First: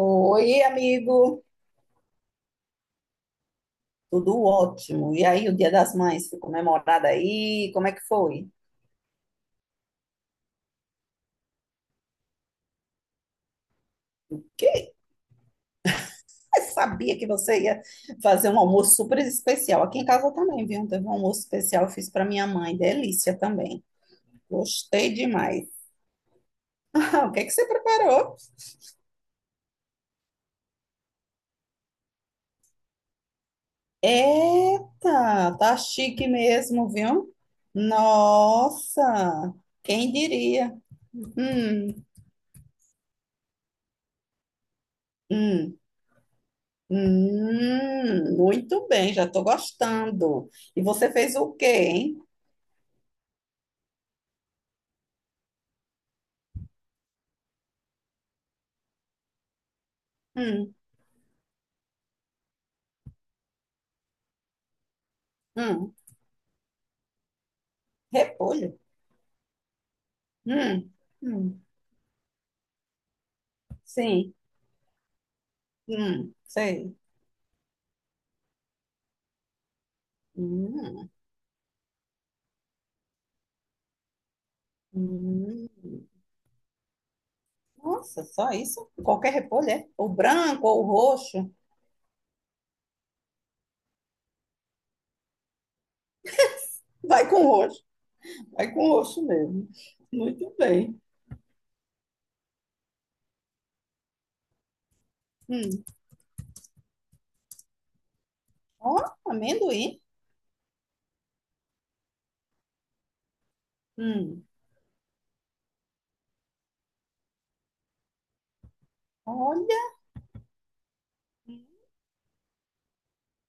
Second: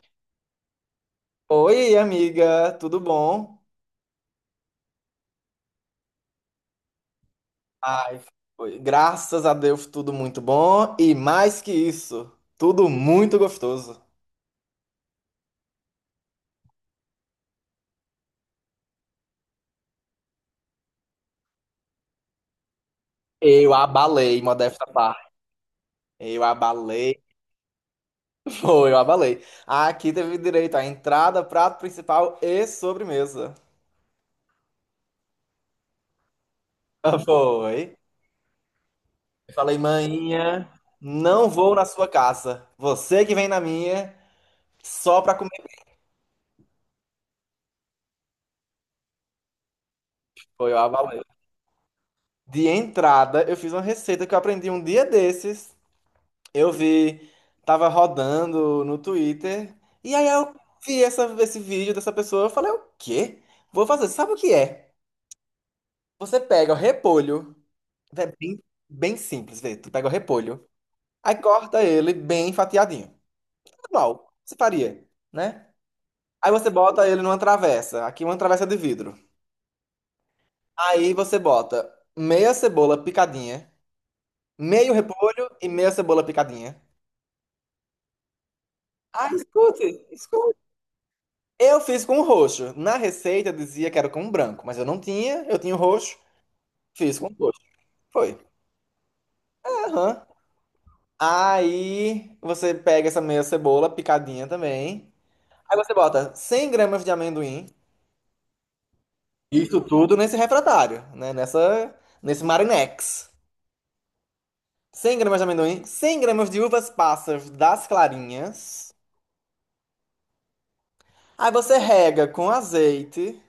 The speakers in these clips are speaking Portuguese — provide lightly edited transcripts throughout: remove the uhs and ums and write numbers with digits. Oi, amigo. Oi, amiga, tudo bom? Tudo ótimo. E aí, o Dia das Mães foi comemorado aí? Como é que Ai, foi? foi. Graças a Deus, tudo muito bom. E mais que isso, tudo muito gostoso. Quem sabia que você ia fazer um almoço super especial? Aqui em casa também, viu? Teve um almoço especial, eu fiz para minha mãe. Delícia Eu também. abalei, modesta Gostei parte. demais. Eu abalei, Ah, o que é que você preparou? foi, eu abalei. Aqui teve direito à entrada, prato principal e sobremesa. Eita, tá chique mesmo, viu? Foi. Nossa, Eu Falei, quem maninha, diria? não vou na Hum, sua casa. Você que vem na minha, só pra comer. hum. Muito bem, já estou gostando. Foi, eu E você abalei. fez o quê, hein? De entrada, eu fiz uma receita que eu aprendi um dia desses. Eu vi, tava rodando no Twitter, e aí eu Hum, vi essa, esse vídeo dessa pessoa, eu falei, o quê? Vou fazer, sabe o que é? hum, Você pega o repolho, é bem, repolho. bem simples, vê, tu pega o repolho, Hum, aí hum, corta ele bem fatiadinho, normal, sim, você faria, né? Aí você sei. bota ele numa travessa, aqui uma travessa de vidro. Hum, Aí você bota meia cebola picadinha, meio repolho e hum. meia cebola picadinha. Nossa, só isso? Ah, Qualquer repolho, é? escute, Ou escute. branco, ou o roxo? Eu fiz com roxo. Na receita dizia que era com branco, mas eu não tinha, eu tinha o roxo, fiz com Vai com roxo. roxo, Foi. vai com roxo mesmo. Aham. Muito bem. Aí você pega essa meia cebola picadinha também. Aí Hum. você bota 100 gramas de amendoim. Ó, Isso amendoim. tudo nesse refratário, né? Nessa, nesse Marinex. Hum, 100 gramas de amendoim, 100 gramas de uvas passas das clarinhas. olha, Aí você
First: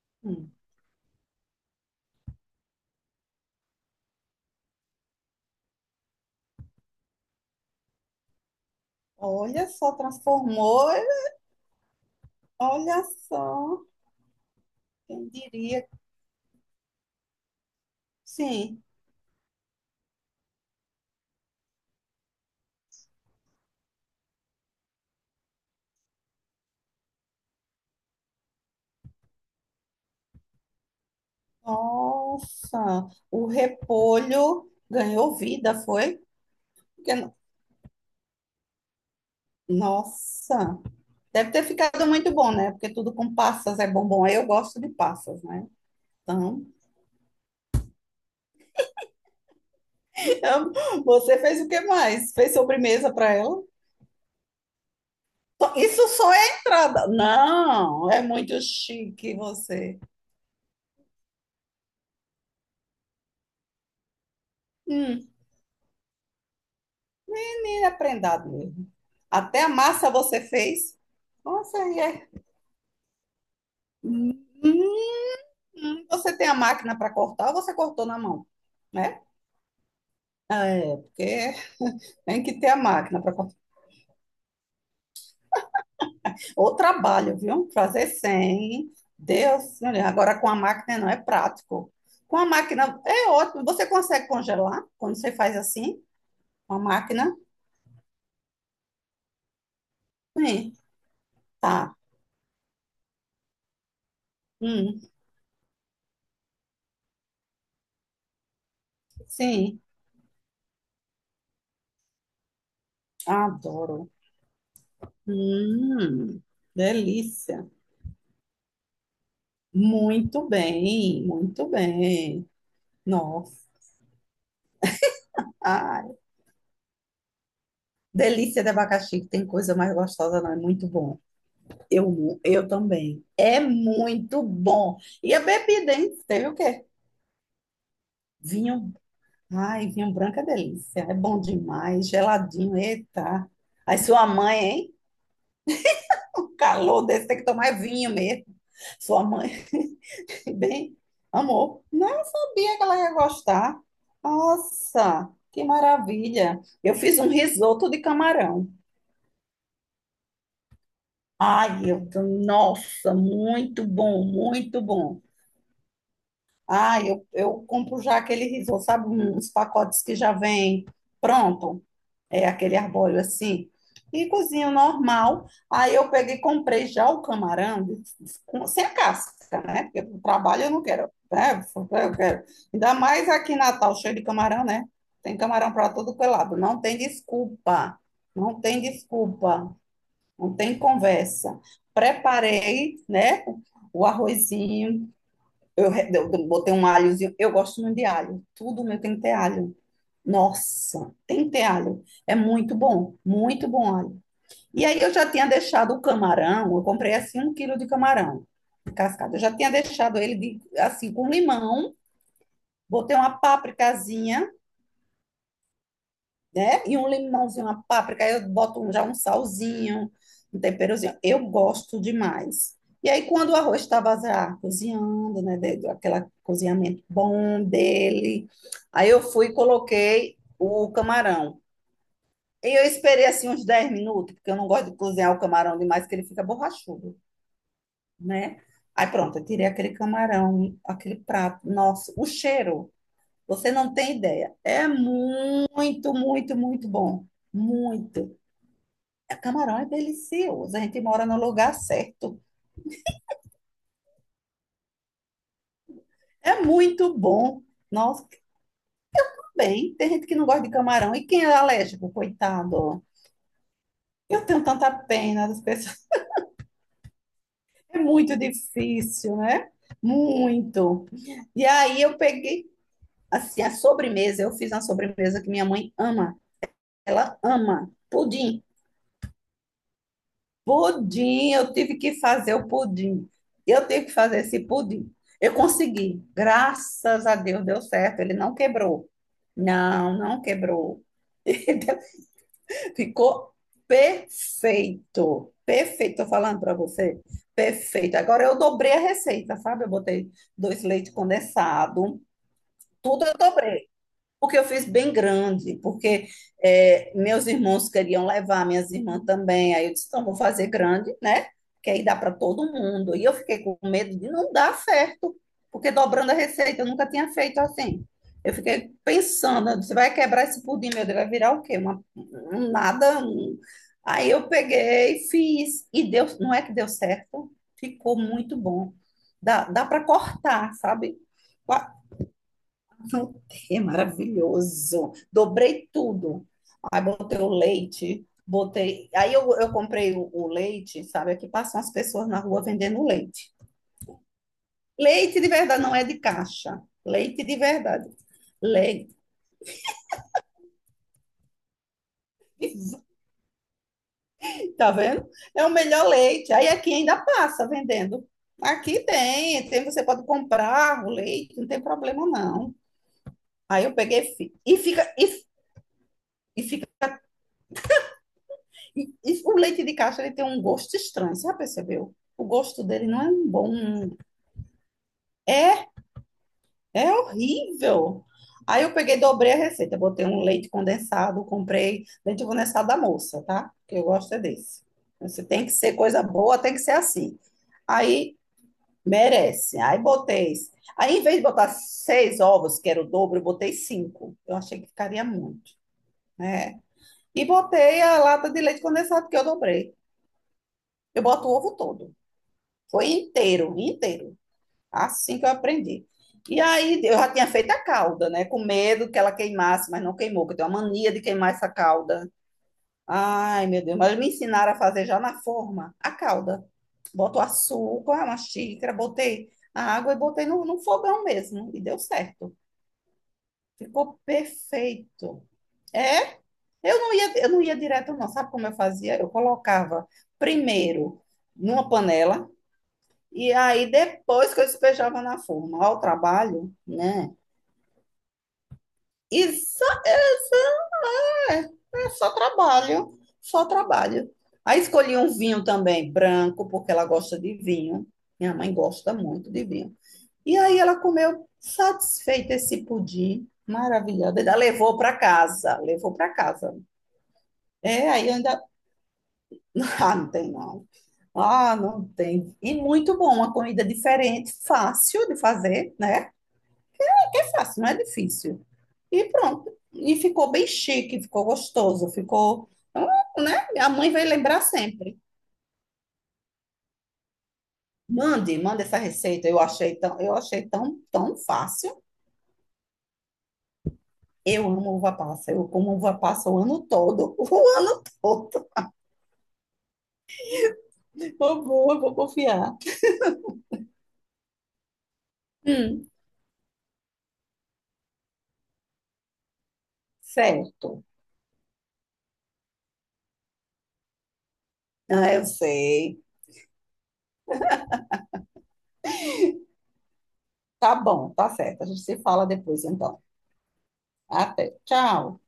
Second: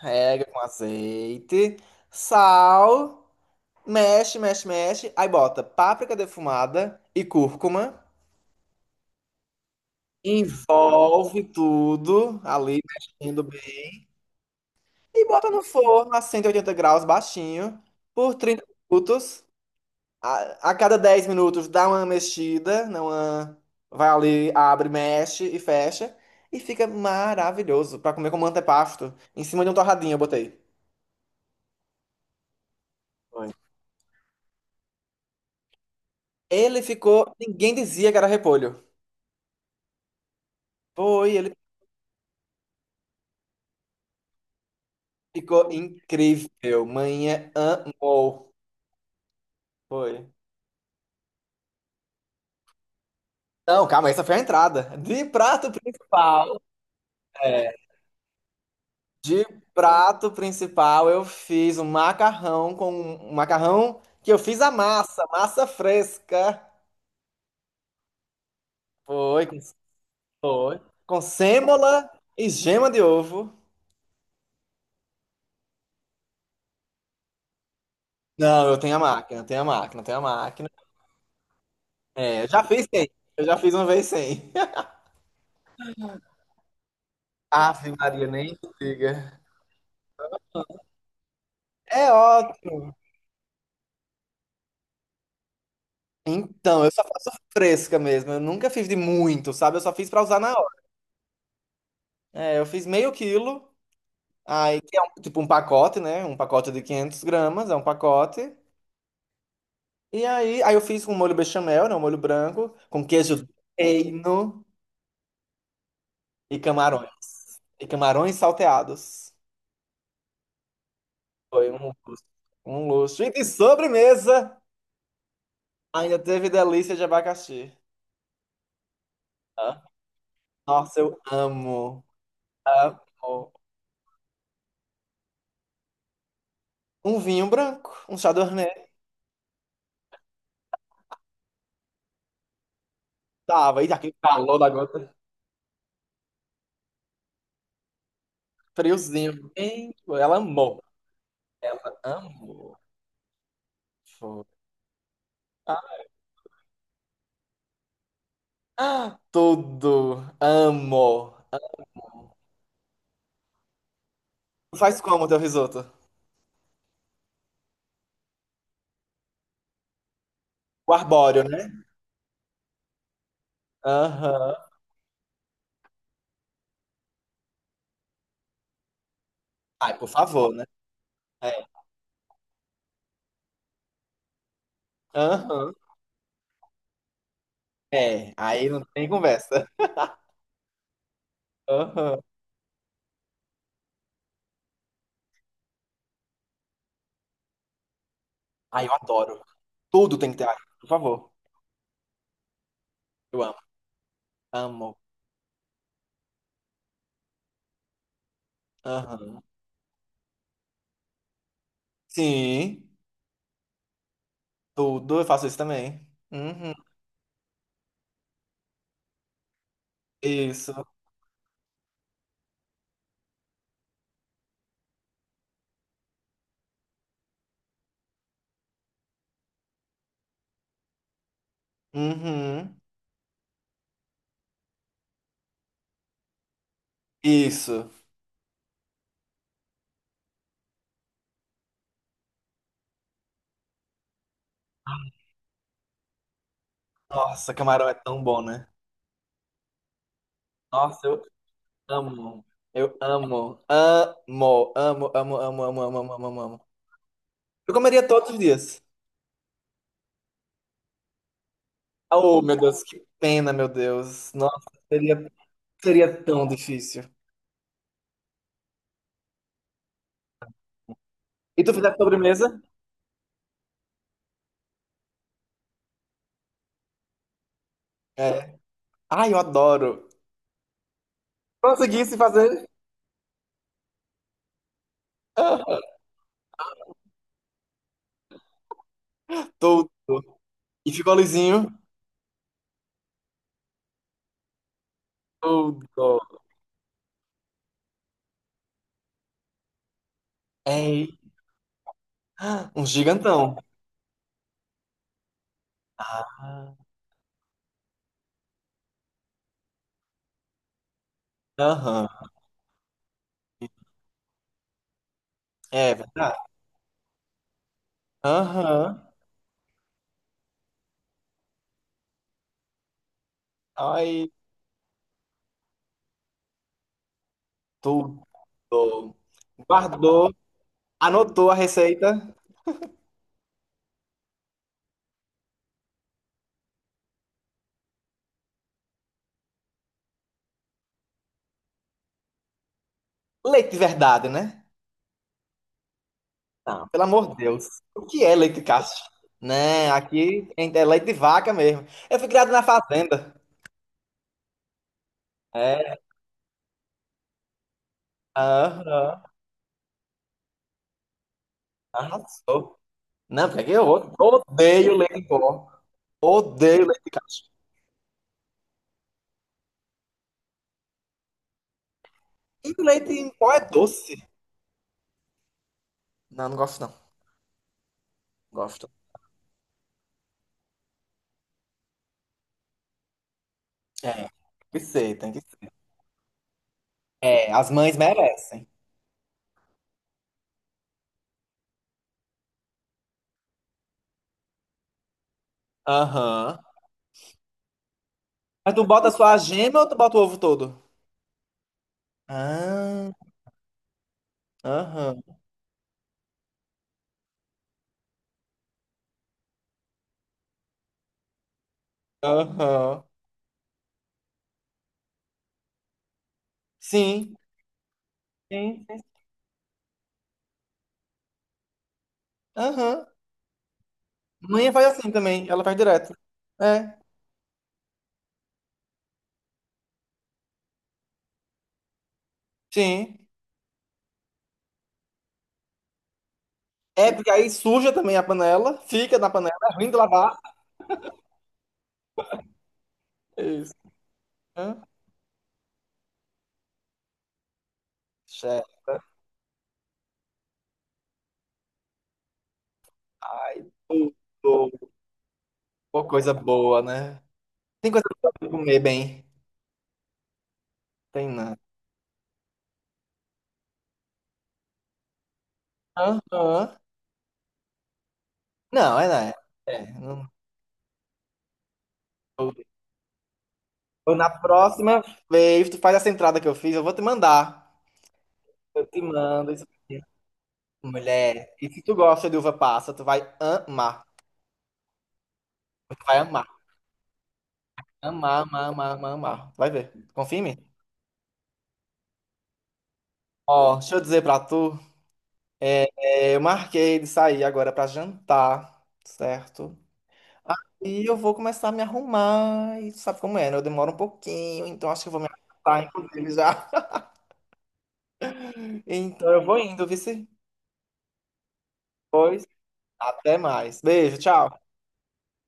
rega hum, com azeite, sal. Mexe, mexe, mexe. Aí bota páprica defumada e cúrcuma. olha só, transformou. Envolve tudo ali, Olha mexendo bem. só, E quem bota no diria. forno a 180 graus, baixinho, por 30 Sim. minutos. A cada 10 minutos dá uma mexida, não uma- vai ali, abre, mexe e fecha. E fica maravilhoso pra comer como antepasto. Em cima de um torradinho eu botei. Nossa, o Foi. repolho ganhou vida, foi? Ele Porque, ficou. Ninguém dizia que era repolho. nossa, Foi, deve ele ter ficado muito bom, né? Porque tudo com passas é bom. Bom, eu gosto de passas, né? ficou Então, incrível. Manhã amou. Foi. você fez o que mais? Fez sobremesa para ela? Não, calma, essa foi a entrada. De prato Isso só é principal, entrada. é, Não, é muito chique de você. prato principal eu fiz um macarrão com um macarrão que eu fiz a massa, Hum, massa fresca. e aprendado mesmo. Foi, com- Até a massa você foi. fez. Com Nossa, e sêmola é. e gema de ovo. Hum. Você tem a máquina para cortar ou você cortou na mão? Não, eu tenho a Né? máquina, eu tenho a máquina. É, porque tem É, eu que já ter a fiz sem. máquina para Eu cortar. já fiz uma vez sem. Ou trabalho, viu? Ave Fazer Maria, nem sem. diga. Deus, meu Deus, agora com a máquina não é prático. É Com a ótimo. máquina é ótimo. Você consegue congelar quando você faz assim? Com a Então, eu só faço máquina? fresca mesmo. Eu nunca fiz de muito, sabe? Eu só fiz pra usar na Sim, hora. tá. É, eu fiz meio quilo, aí que Hum, é um- tipo um pacote, né? Um pacote de 500 gramas, é um pacote. sim, E aí, eu fiz com molho bechamel, né? Um molho branco, com queijo do adoro. reino Hum, e camarões. delícia. E camarões salteados. Muito bem, muito Foi um luxo. bem. Um luxo. E de Nossa. sobremesa, Ah, ainda teve delícia de abacaxi. delícia de abacaxi, que tem coisa Ah, mais gostosa, não? É muito nossa, bom. eu amo. Eu Amo. também. É muito bom. E a bebida, hein? Teve o quê? Um vinho branco, um chardonnay. Vinho. Ai, vinho branco é delícia. É bom demais. Geladinho, eita. Tava, e Aí aquele sua calor mãe, da hein? gota. O calor desse tem que tomar vinho mesmo. Sua Friozinho. mãe, Ei, ela amou. bem, Ela amor. Não amou. sabia que ela ia gostar. Foi. Nossa, que Ah, maravilha. Eu fiz um risoto de camarão. ah, tudo. Amo. Ai, nossa, muito bom, muito Faz bom. como teu risoto? Ai, eu compro já aquele risoto, sabe, uns pacotes que já vem O arbóreo, né? pronto, é aquele arbóreo assim, e Aham. cozinho normal. Aí eu peguei e comprei já o camarão sem a casca, né? Ai, Porque por pro favor, né? trabalho eu não quero, É. né? Eu quero. Ainda mais aqui em Natal, cheio de camarão, né? Tem camarão Aham. para todo que é lado, não tem desculpa, É. não Aí tem não tem conversa. desculpa, não tem conversa. Aham. Preparei, né, o arrozinho, eu botei um alhozinho, eu gosto muito de alho, tudo Ai, eu meu tem que ter adoro. alho. Tudo tem que ter alho, por Nossa, favor. tem que ter alho, é Eu amo. muito bom alho. E Amo. aí eu já tinha deixado o camarão, eu comprei assim um quilo de camarão cascado, eu Aham. já tinha deixado assim com limão, Sim. botei uma pápricazinha, Tudo. Eu faço isso também. Uhum. né? E um limãozinho, uma páprica, aí eu boto já um salzinho, um Isso. temperozinho. Eu gosto demais. E aí, quando o arroz estava já cozinhando, né? Aquele cozinhamento bom dele, aí eu fui e coloquei o camarão. E Uhum. eu esperei assim uns 10 minutos, porque eu não gosto de cozinhar o camarão demais, que ele fica borrachudo, Isso. né? Aí pronto, eu tirei aquele camarão, aquele prato. Nossa, o cheiro, você não tem ideia. É muito, muito, muito bom. Nossa, camarão é tão Muito. bom, né? É, camarão é delicioso, a gente Nossa, eu mora no lugar certo. amo. Eu amo. Amo, amo, amo, amo, amo, amo, amo, amo, amo. É muito bom. Eu comeria Nossa, todos os que dias. bem. Tem gente que não gosta de camarão. E quem é alérgico, Oh, meu Deus, que coitado? pena, meu Deus. Eu tenho Nossa, tanta seria, pena das pessoas. seria tão difícil. É muito difícil, né? Muito. E E tu fizesse aí eu sobremesa? peguei, assim, a sobremesa. Eu fiz uma sobremesa que minha mãe ama. Ela ama É. pudim. Ai, eu adoro. Pudim, eu tive Conseguisse que fazer fazer. o pudim. Eu tive que fazer esse pudim. Eu Ah, consegui. Graças a Deus deu certo. Ele não quebrou. tô... Não, não E quebrou. ficou lisinho. Entendeu? Ficou perfeito. Perfeito, Todo tô falando para você. Perfeito. Agora eu dobrei a receita, sabe? Eu botei dois é. leite condensado, Um tudo eu gigantão. dobrei porque eu fiz bem grande, porque Ah, é, meus irmãos queriam levar, minhas irmãs também. Aí eu disse, então vou fazer grande, né? Que aí dá aham. para todo mundo. E eu fiquei com medo de não dar certo, porque É dobrando a verdade. receita eu nunca tinha feito assim. Eu fiquei Aham. pensando, você vai quebrar esse pudim, meu Deus, vai virar o quê? Um nada. Aí Ai, eu peguei, fiz, e deu, não é que deu certo, ficou muito bom. tudo. Dá para Guardou, cortar, sabe? anotou a receita. Voltei, maravilhoso. Dobrei tudo. Aí botei o leite, botei. Aí eu comprei o leite, sabe? Aqui passam as pessoas na rua vendendo leite. Leite de verdade, né? Leite de verdade não é de caixa. Não, pelo amor de Leite de Deus. O verdade. que é leite de cacho? Leite. Né, aqui é leite de vaca mesmo. Eu fui criado na fazenda. Tá vendo? É o É, melhor leite. Aí aqui ainda passa vendendo. Aqui aham, tem, tem, você pode comprar o leite, não tem problema não. arrasou. Não, porque aqui Aí eu eu peguei fi- e odeio fica leite em pó. e fica Odeio leite de cacho. E, e o leite de caixa ele tem um gosto estranho, você já percebeu? O E gosto dele leite não é em um pó é bom. doce. É, Não, não gosto não. é horrível. Aí Gosto. eu peguei, dobrei a receita, botei um leite condensado, comprei leite condensado da moça, tá? Que eu É, tem gosto é que desse. ser, tem que Você tem ser. que ser coisa boa, tem que ser assim. É, as mães Aí merecem. merece. Aí botei. Aí em vez de botar seis ovos, que era o dobro, eu botei cinco. Eu achei que ficaria muito, Aham. né? E botei a lata de Mas leite tu bota só condensado que a eu gema ou dobrei. tu bota o ovo todo? Eu boto o ovo todo. Foi Ah, inteiro, inteiro. aham, Assim que eu aprendi. E aí eu já tinha feito a calda, né? Com medo que ela queimasse, mas não queimou, porque eu tenho uma mania de queimar essa calda. aham. Ai, meu Deus, mas me ensinaram a fazer já na forma a calda. Sim, Boto açúcar, uma xícara, sim. botei a água e botei no fogão mesmo. E deu certo. Aham. Ficou Manhã faz assim perfeito. também, ela faz direto. É, É, eu não ia direto, não. Sabe como eu fazia? Eu colocava primeiro numa panela. sim. E aí, depois que eu despejava na forma, ó, o trabalho, É, porque né? aí suja também a panela, fica na E panela, é só, ruim de lavar. só- é é só trabalho, só Isso. trabalho. Aí Hã? escolhi um vinho também, branco, porque ela gosta de vinho. Minha Chefe. mãe gosta muito de vinho. E aí ela comeu satisfeita esse pudim, Ai, maravilhosa. Ainda tudo. levou para casa, Pô, levou para coisa casa. boa, né? Tem coisa É, aí boa pra ainda. comer bem. Ah, não tem não. Tem nada. Ah, não tem. E muito bom, uma comida diferente, fácil de fazer, né? Aham. É fácil, não é difícil. Não, é, E né? pronto. É, E não. ficou bem chique, ficou gostoso, ficou. Então, né? A mãe Ou vai na lembrar próxima sempre. vez, tu faz essa entrada que eu fiz, eu vou te mandar. Mande, manda Eu essa te receita. mando isso aqui. Eu achei tão, tão Mulher, e se tu fácil. gosta de uva passa, tu vai amar. Eu amo uva passa. Eu como Tu uva vai amar. passa o ano todo. O ano Amar, todo. amar, amar, amar, amar. Vai ver. Confia em mim. Eu vou confiar. Ó, deixa eu dizer pra tu. é, Hum, eu marquei de sair agora pra jantar, certo? certo. Aí eu vou começar a me arrumar. E tu sabe como é, né? Eu demoro um pouquinho, então acho que eu vou me Ah, eu arrumar, sei. inclusive, já. Então eu vou indo, vice. Tá bom, tá certo. A gente se Pois, fala depois, então. até mais. Beijo, tchau. Até. Tchau.